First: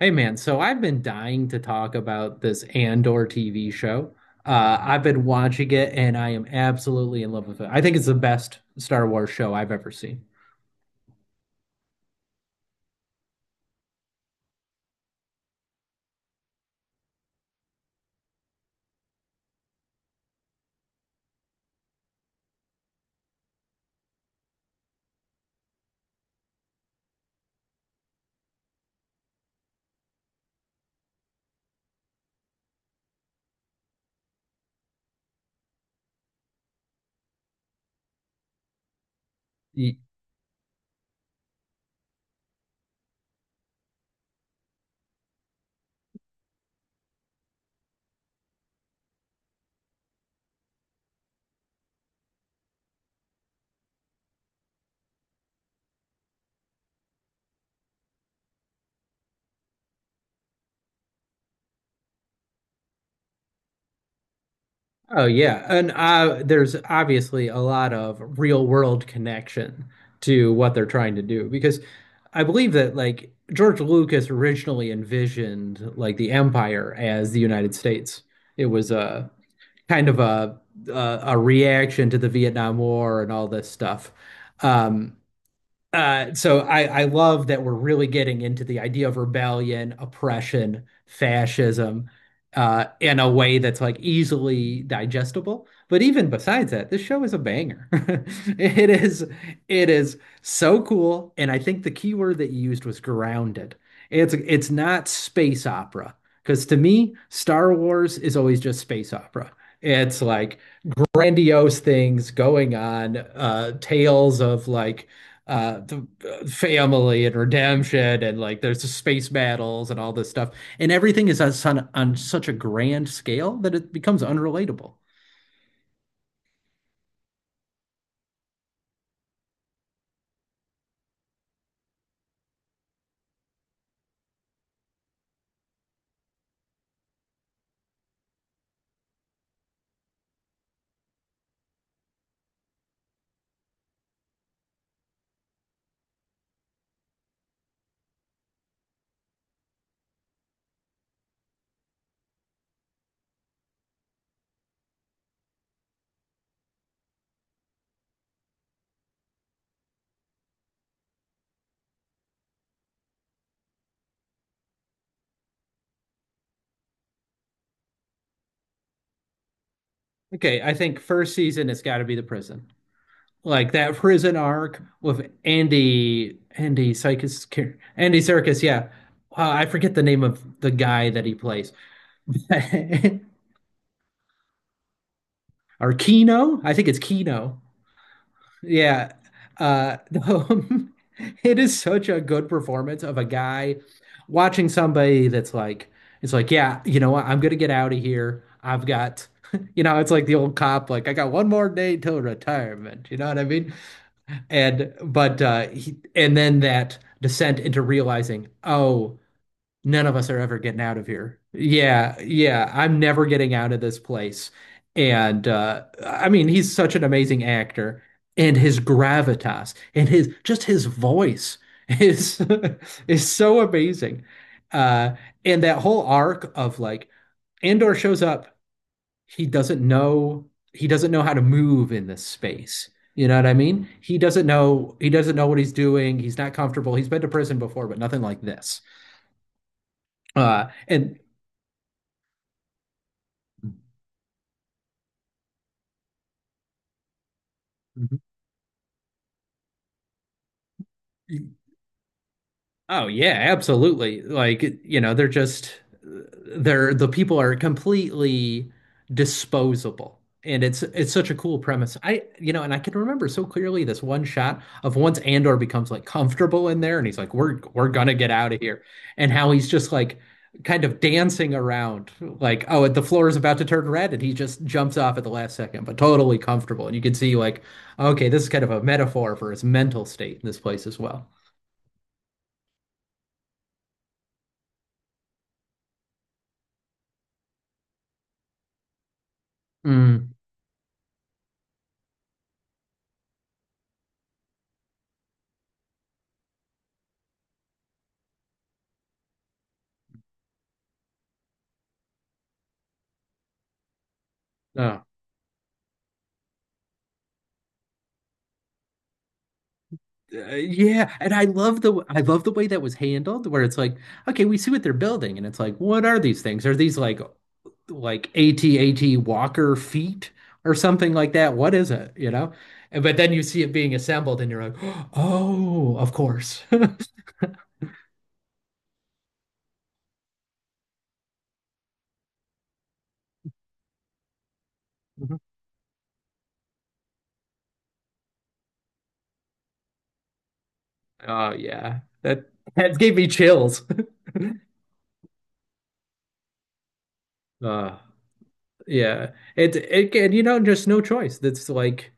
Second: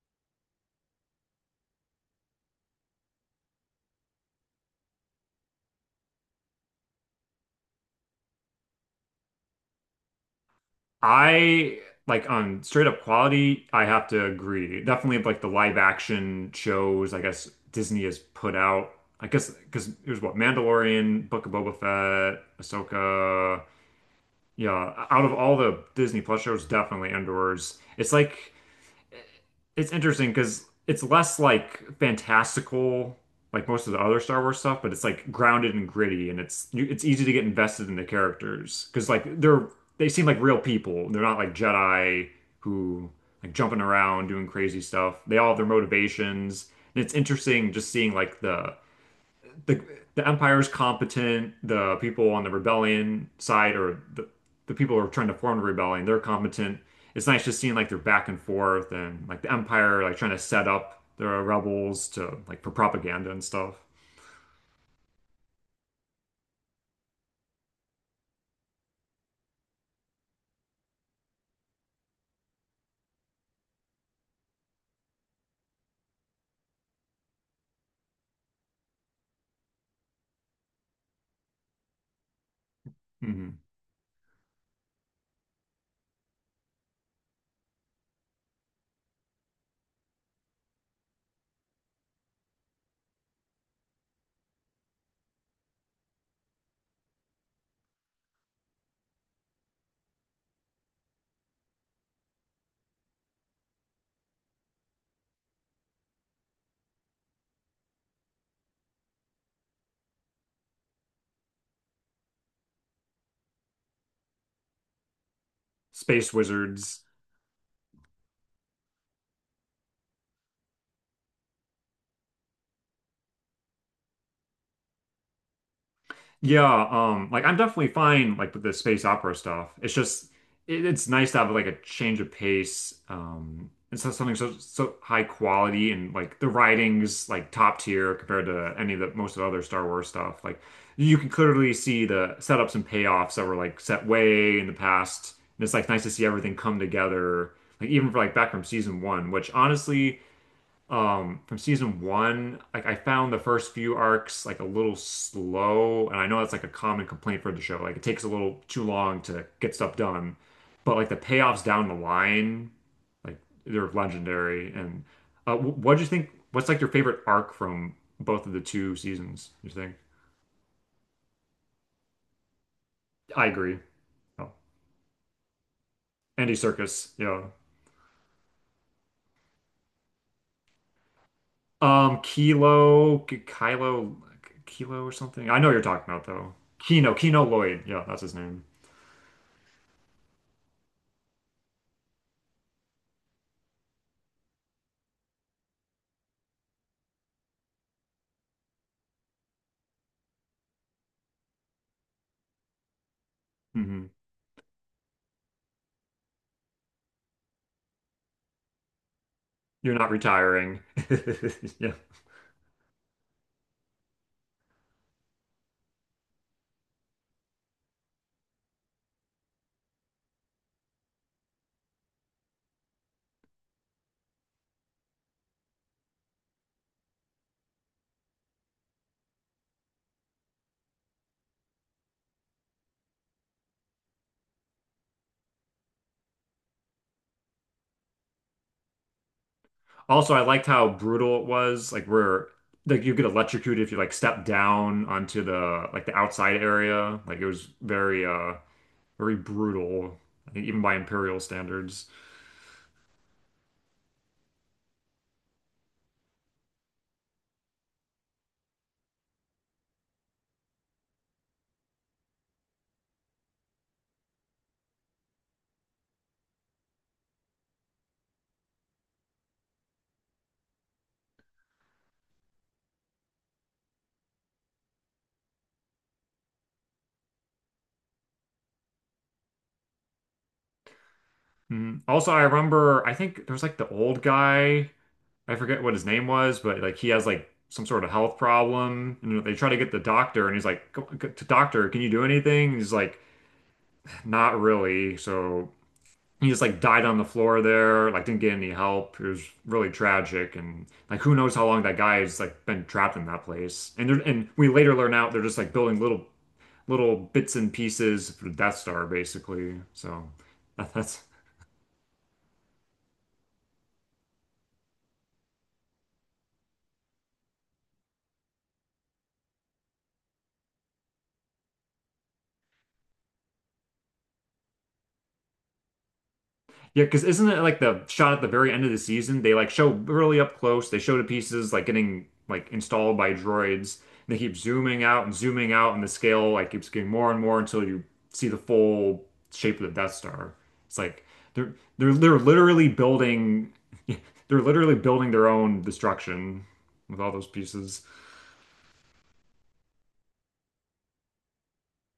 Hey man, so I've been dying to talk about this Andor TV show. I've been watching it and I am absolutely in love with it. I think it's the best Star Wars show I've ever seen. I like on straight up quality, I have to agree. Definitely like the live action shows, I guess Disney has put out. I guess because it was what Mandalorian, Book of Boba Fett, Ahsoka. Yeah, out of all the Disney Plus shows, definitely Andor's. It's like it's interesting because it's less like fantastical, like most of the other Star Wars stuff, but it's like grounded and gritty, and it's you, it's easy to get invested in the characters because like they're Y- they seem like real people. They're not like Jedi who like jumping around doing crazy stuff. They all have their motivations, and it's interesting just seeing like the the Empire's competent. The people on the rebellion side, or the people who are trying to form the rebellion, they're competent. It's nice just seeing like they're back and forth, and like the Empire like trying to set up the rebels to like for propaganda and stuff. Oh yeah, and there's obviously a lot of real world connection to what they're trying to do because I believe that like George Lucas originally envisioned like the Empire as the United States. It was a kind of a reaction to the Vietnam War and all hmm this stuff. Um, so I love that we're really getting into the idea of rebellion, oppression, fascism, in a way that's like easily digestible. But even besides that, this show is a banger. It is, it is so cool. And I think the key word that you used was grounded. It's not space opera because to me, Star Wars is always just space opera. It's like grandiose things going on, tales of like the Space wizards. family and redemption and like there's the space battles and all this stuff and everything is on such a grand scale that it becomes unrelatable. Yeah, like I'm definitely fine like with the space opera stuff. It's just it's nice to have like a change of pace. It's not something so high quality and like the writing's like top tier compared to any of the most of the other Star Wars stuff. Like you can clearly see the setups and payoffs that were like set way in the past. And it's like nice to see everything come together. Like even for like back from season one, which honestly from season one like I found the first few arcs like a little slow and I know that's like a common complaint for the show like it takes a little too long to get stuff done but like the payoffs down the line like they're legendary and what do you think, what's like your favorite arc from both of the two seasons you think? Okay, I think first season it's got to be the prison. I Like agree. that prison Oh, arc with Andy Andy Andy Circus, Serkis yeah. Andy Serkis, yeah. I forget the name of the guy that he plays. um Kilo Kylo Kilo or something, I know what you're Or talking about though. Kino? I think it's Kino Kino. Lloyd, yeah, that's his name. Yeah. Uh it is such a good performance of a guy watching somebody that's like, yeah, you know what? I'm gonna get out of here. I've got you know, it's like the old cop, like, I got one more day till retirement. You know what I mean? Hmm. And then that descent into realizing, oh, You're none not of us are ever retiring. getting out of here. Yeah. Yeah, yeah, I'm never getting out of this place. And I mean, he's such an amazing actor and his gravitas and his just his voice is is so amazing. Uh and that whole arc of like Andor shows up, he doesn't know he doesn't know how to move in this space. You know what I mean? He doesn't know what he's doing. He's not comfortable. He's been to prison before, but nothing like this. Also, I liked how And brutal it was. Like where like you get electrocuted if you like step down onto the like the outside area. Like it was very very brutal, I think even by Imperial standards. Oh yeah, absolutely. Like, you know, they're just they're the people are completely disposable. And it's such a cool premise. I you know, and I can remember so clearly this one shot of once Andor becomes like comfortable in there and he's like, we're gonna get out of here. And how he's just like kind of dancing around, like, oh, the floor is about to turn red and he just jumps off at the last second, but totally comfortable. And you can see like, okay, this is kind of a metaphor for his mental state in this place as well. Mhm. Also, I remember I think there was like the old guy. I forget what his name was, but like he has like some sort of health problem, and they try to get the Mm. doctor, and he's like, Doctor, can you do anything?" And he's like, "Not really." So he just like died on the floor there, like didn't get any help. It was really tragic, and like who knows how long that guy has like been trapped in that place. And they and we later Oh. learn out they're just like building little little bits and pieces for the Death Star basically. So that, Yeah, that's and I love the way that was handled, where it's like, okay, we see what they're building, and it's like, what are these things? Are these like AT-AT Walker feet or something like that? What is it? You know? And but then you see it being assembled, and you're like, oh, of course. yeah, because isn't it like the shot at the very end of the season? They like show really up close. They show the pieces like getting like installed by droids. And they keep Mhm. zooming out, and the scale like keeps getting more and more until you see the full shape of the Death Star. It's like Oh they're yeah, they're they're literally that gave me building chills. they're literally building their own destruction with all those Uh, pieces. yeah, it and you know just no choice. That's like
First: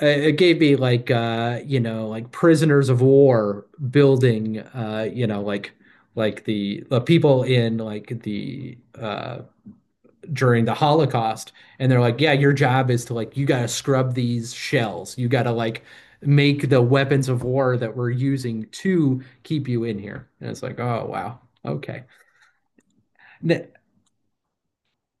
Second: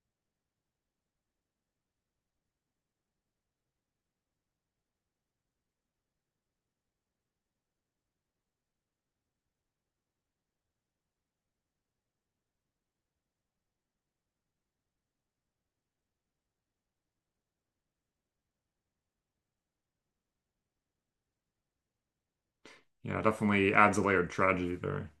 it gave me like you know like prisoners of war building you know like the people in like the during the Holocaust and they're like, yeah, your job is to like you got to scrub these shells, you got to like make the weapons of war that we're using to keep you in here. And it's like, oh wow, okay. Yeah, N- definitely adds a layer of tragedy there.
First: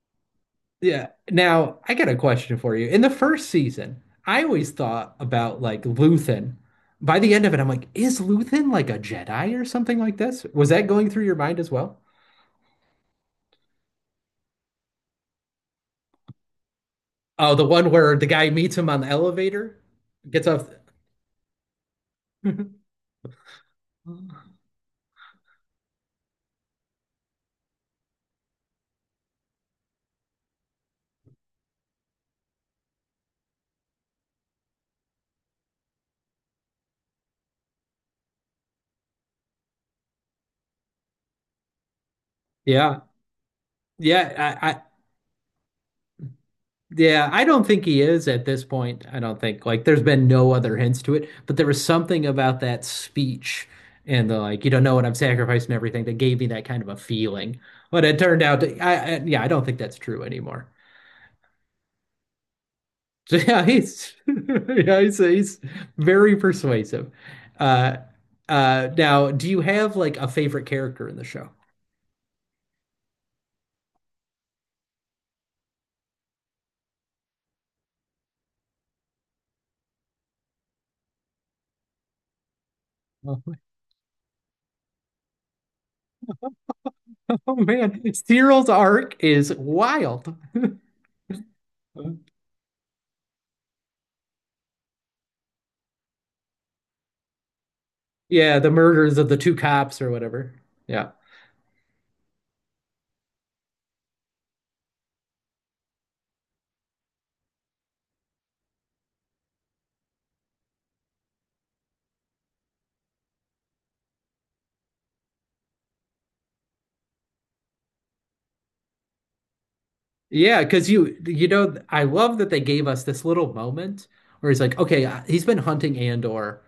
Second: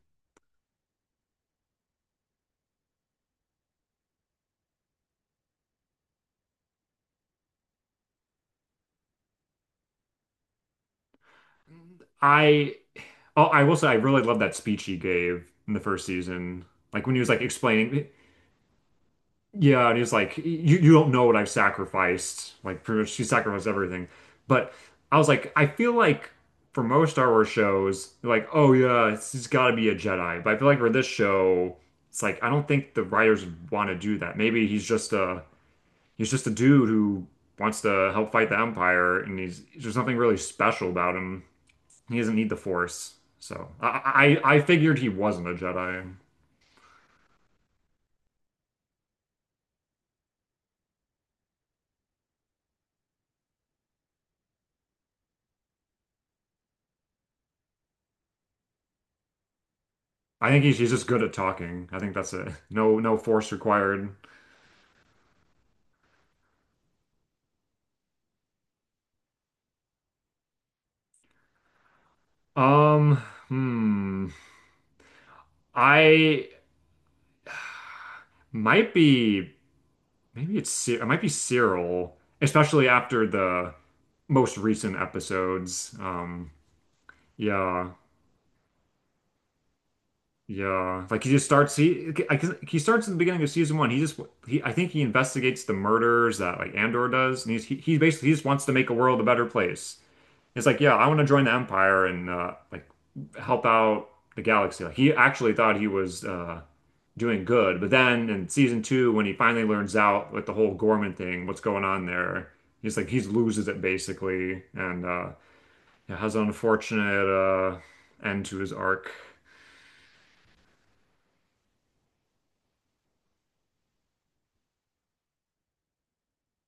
Yeah. Now, I got a question for you. In the first season, I always thought about like Luthen. By the end of it, I'm like, is Luthen like a Jedi or something like this? Was that going through your mind as well? I oh, I will say I really love that speech he gave in the first season. Like when he was like Oh, the one explaining, where the guy meets him on the elevator, yeah, and he's like, gets off. you don't know what I've sacrificed. Like pretty much she sacrificed everything. But I was like, I feel like for most Star Wars shows, they're like, oh yeah, it's gotta be a Jedi. But I feel like for this show, it's like I don't think the writers want to do that. Maybe he's just a dude who wants to help fight the Empire and he's there's nothing really special about him. He doesn't need the Yeah. Force. So I Yeah. figured he wasn't a Jedi. Yeah, I don't think he is at this point. I don't think like there's been no other hints to it, but there was something about that speech and the like, you don't know what I'm sacrificing and everything that gave me that kind of a feeling. But it turned out to, I yeah, I don't think that's true I think anymore. he's just good at talking. I think that's it. No force Yeah, he's required. yeah, he's very persuasive. Uh Now, do you have like a favorite character in the show? Um, hmm. I might be, maybe it's, it might be Cyril, especially after Oh, the most recent episodes. Oh, Yeah, man, Cyril's arc is wild. yeah. Like he just starts, 'cause he starts at the beginning of season one. I think he investigates the murders that like Andor does. And he basically, he just Yeah, wants to the make a murders world a of the better two place. cops or whatever. It's like, yeah, I Yeah. want to join the Empire and like help out the galaxy. Like he actually thought he was doing good, but then in season two, when he finally learns out like the whole Gorman thing, what's going on there, he's like he loses it basically, and yeah, has an unfortunate end to his arc. Yeah, because you know I love that they gave us this little moment where he's like, okay, he's been hunting Andor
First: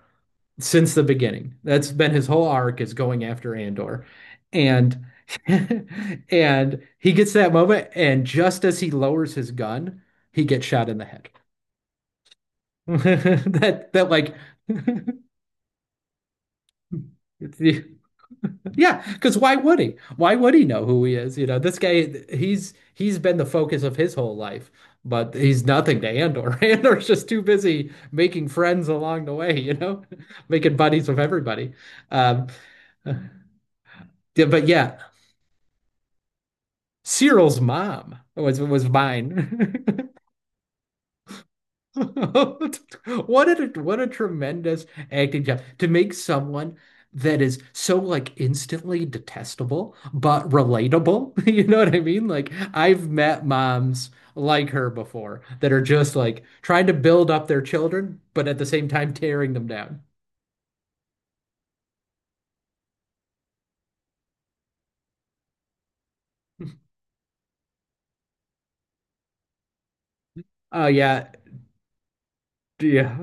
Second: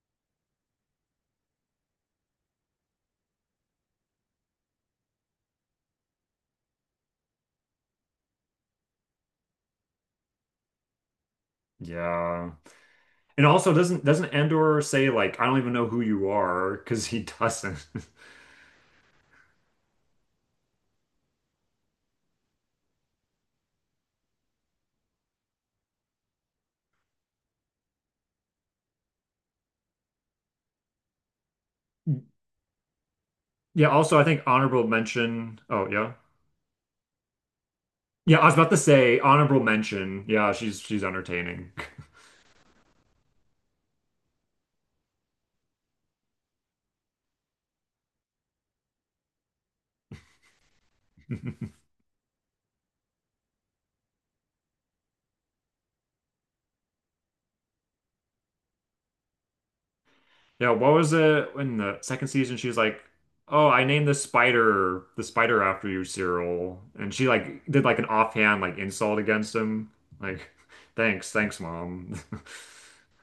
since the beginning. That's been his whole arc is going after Andor, and and he gets that moment, and just as he lowers his gun, he gets shot in the head. Yeah. And also That doesn't that doesn't like Andor say like I don't even know who you are, because he doesn't. yeah, because why would he? Why would he know who he is? You know, this guy, he's been the focus of his whole life, but he's nothing to Andor. Andor's just too busy making friends along the way, you know, making buddies with everybody. Um, yeah, Yeah, also I think but honorable yeah, mention. Oh, yeah. Cyril's mom Yeah, I was was about to say honorable mine. mention. Yeah, she's entertaining. What a tremendous acting job to make someone that is so like instantly detestable but relatable. You know what I mean? Like I've met moms like her before that are just like trying to build up their children, but at the same time tearing them down. Yeah, what was it in the second season? She was like, "Oh, I named the spider after you, Cyril," and she like did like an offhand like insult against him. Like, Oh yeah, thanks, thanks, mom. yeah.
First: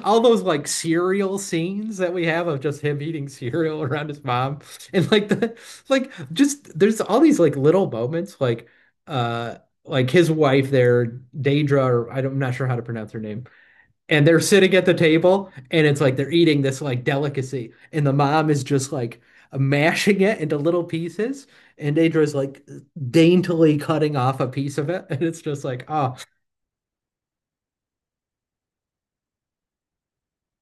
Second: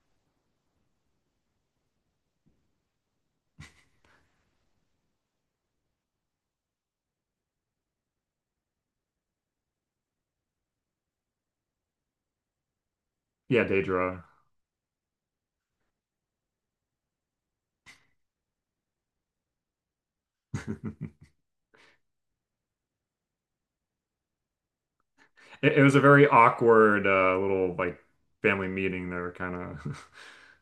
All those like cereal scenes that we have of just him eating cereal around his mom. And like the like just there's all these like little moments uh like his wife there, Daedra, or I don't, I'm not sure how to pronounce her name. Yeah, Daedra. And they're sitting at the table and it's like they're eating this like delicacy. And the mom is just like mashing it into little pieces. And Daedra's like daintily cutting off a piece of it. And it's just It like, was a oh, very awkward little like family meeting there, kind of.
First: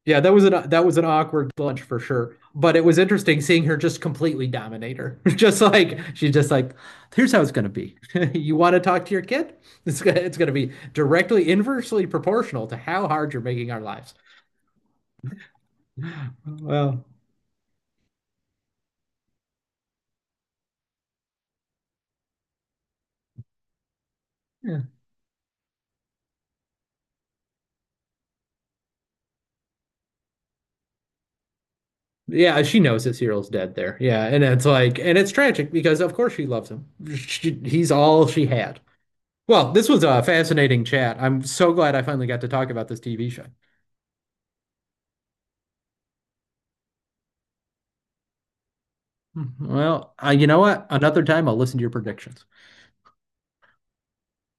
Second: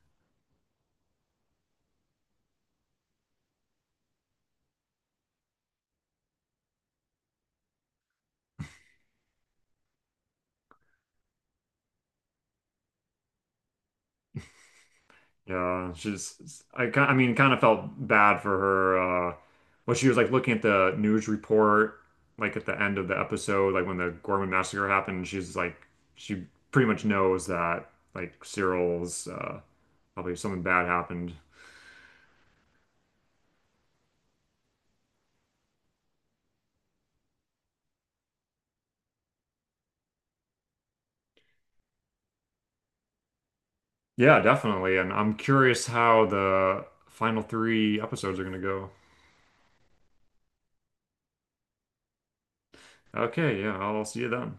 yeah, that was an awkward lunch for sure. But it was interesting seeing her just completely dominate her. Just like she's just like, here's how it's gonna be. You want to talk to your kid? It's gonna be directly inversely proportional to how hard you're making our lives. Yeah, she's I Well, I mean, kind of felt bad for her. When she was like looking at the news report, like at the end of the episode, like when the Gorman yeah. massacre happened, she's like, she pretty much knows that like Cyril's probably something bad happened. Yeah, she knows that Cyril's dead there. Yeah, and it's like and it's tragic because of course she loves him. She, he's all she had. Well, this was a fascinating chat. I'm so glad I finally got to talk about this TV show. Yeah, definitely. And I'm curious how the final three episodes are gonna go. Well, you know what? Another time I'll listen to your predictions. Okay, yeah, I'll see you then.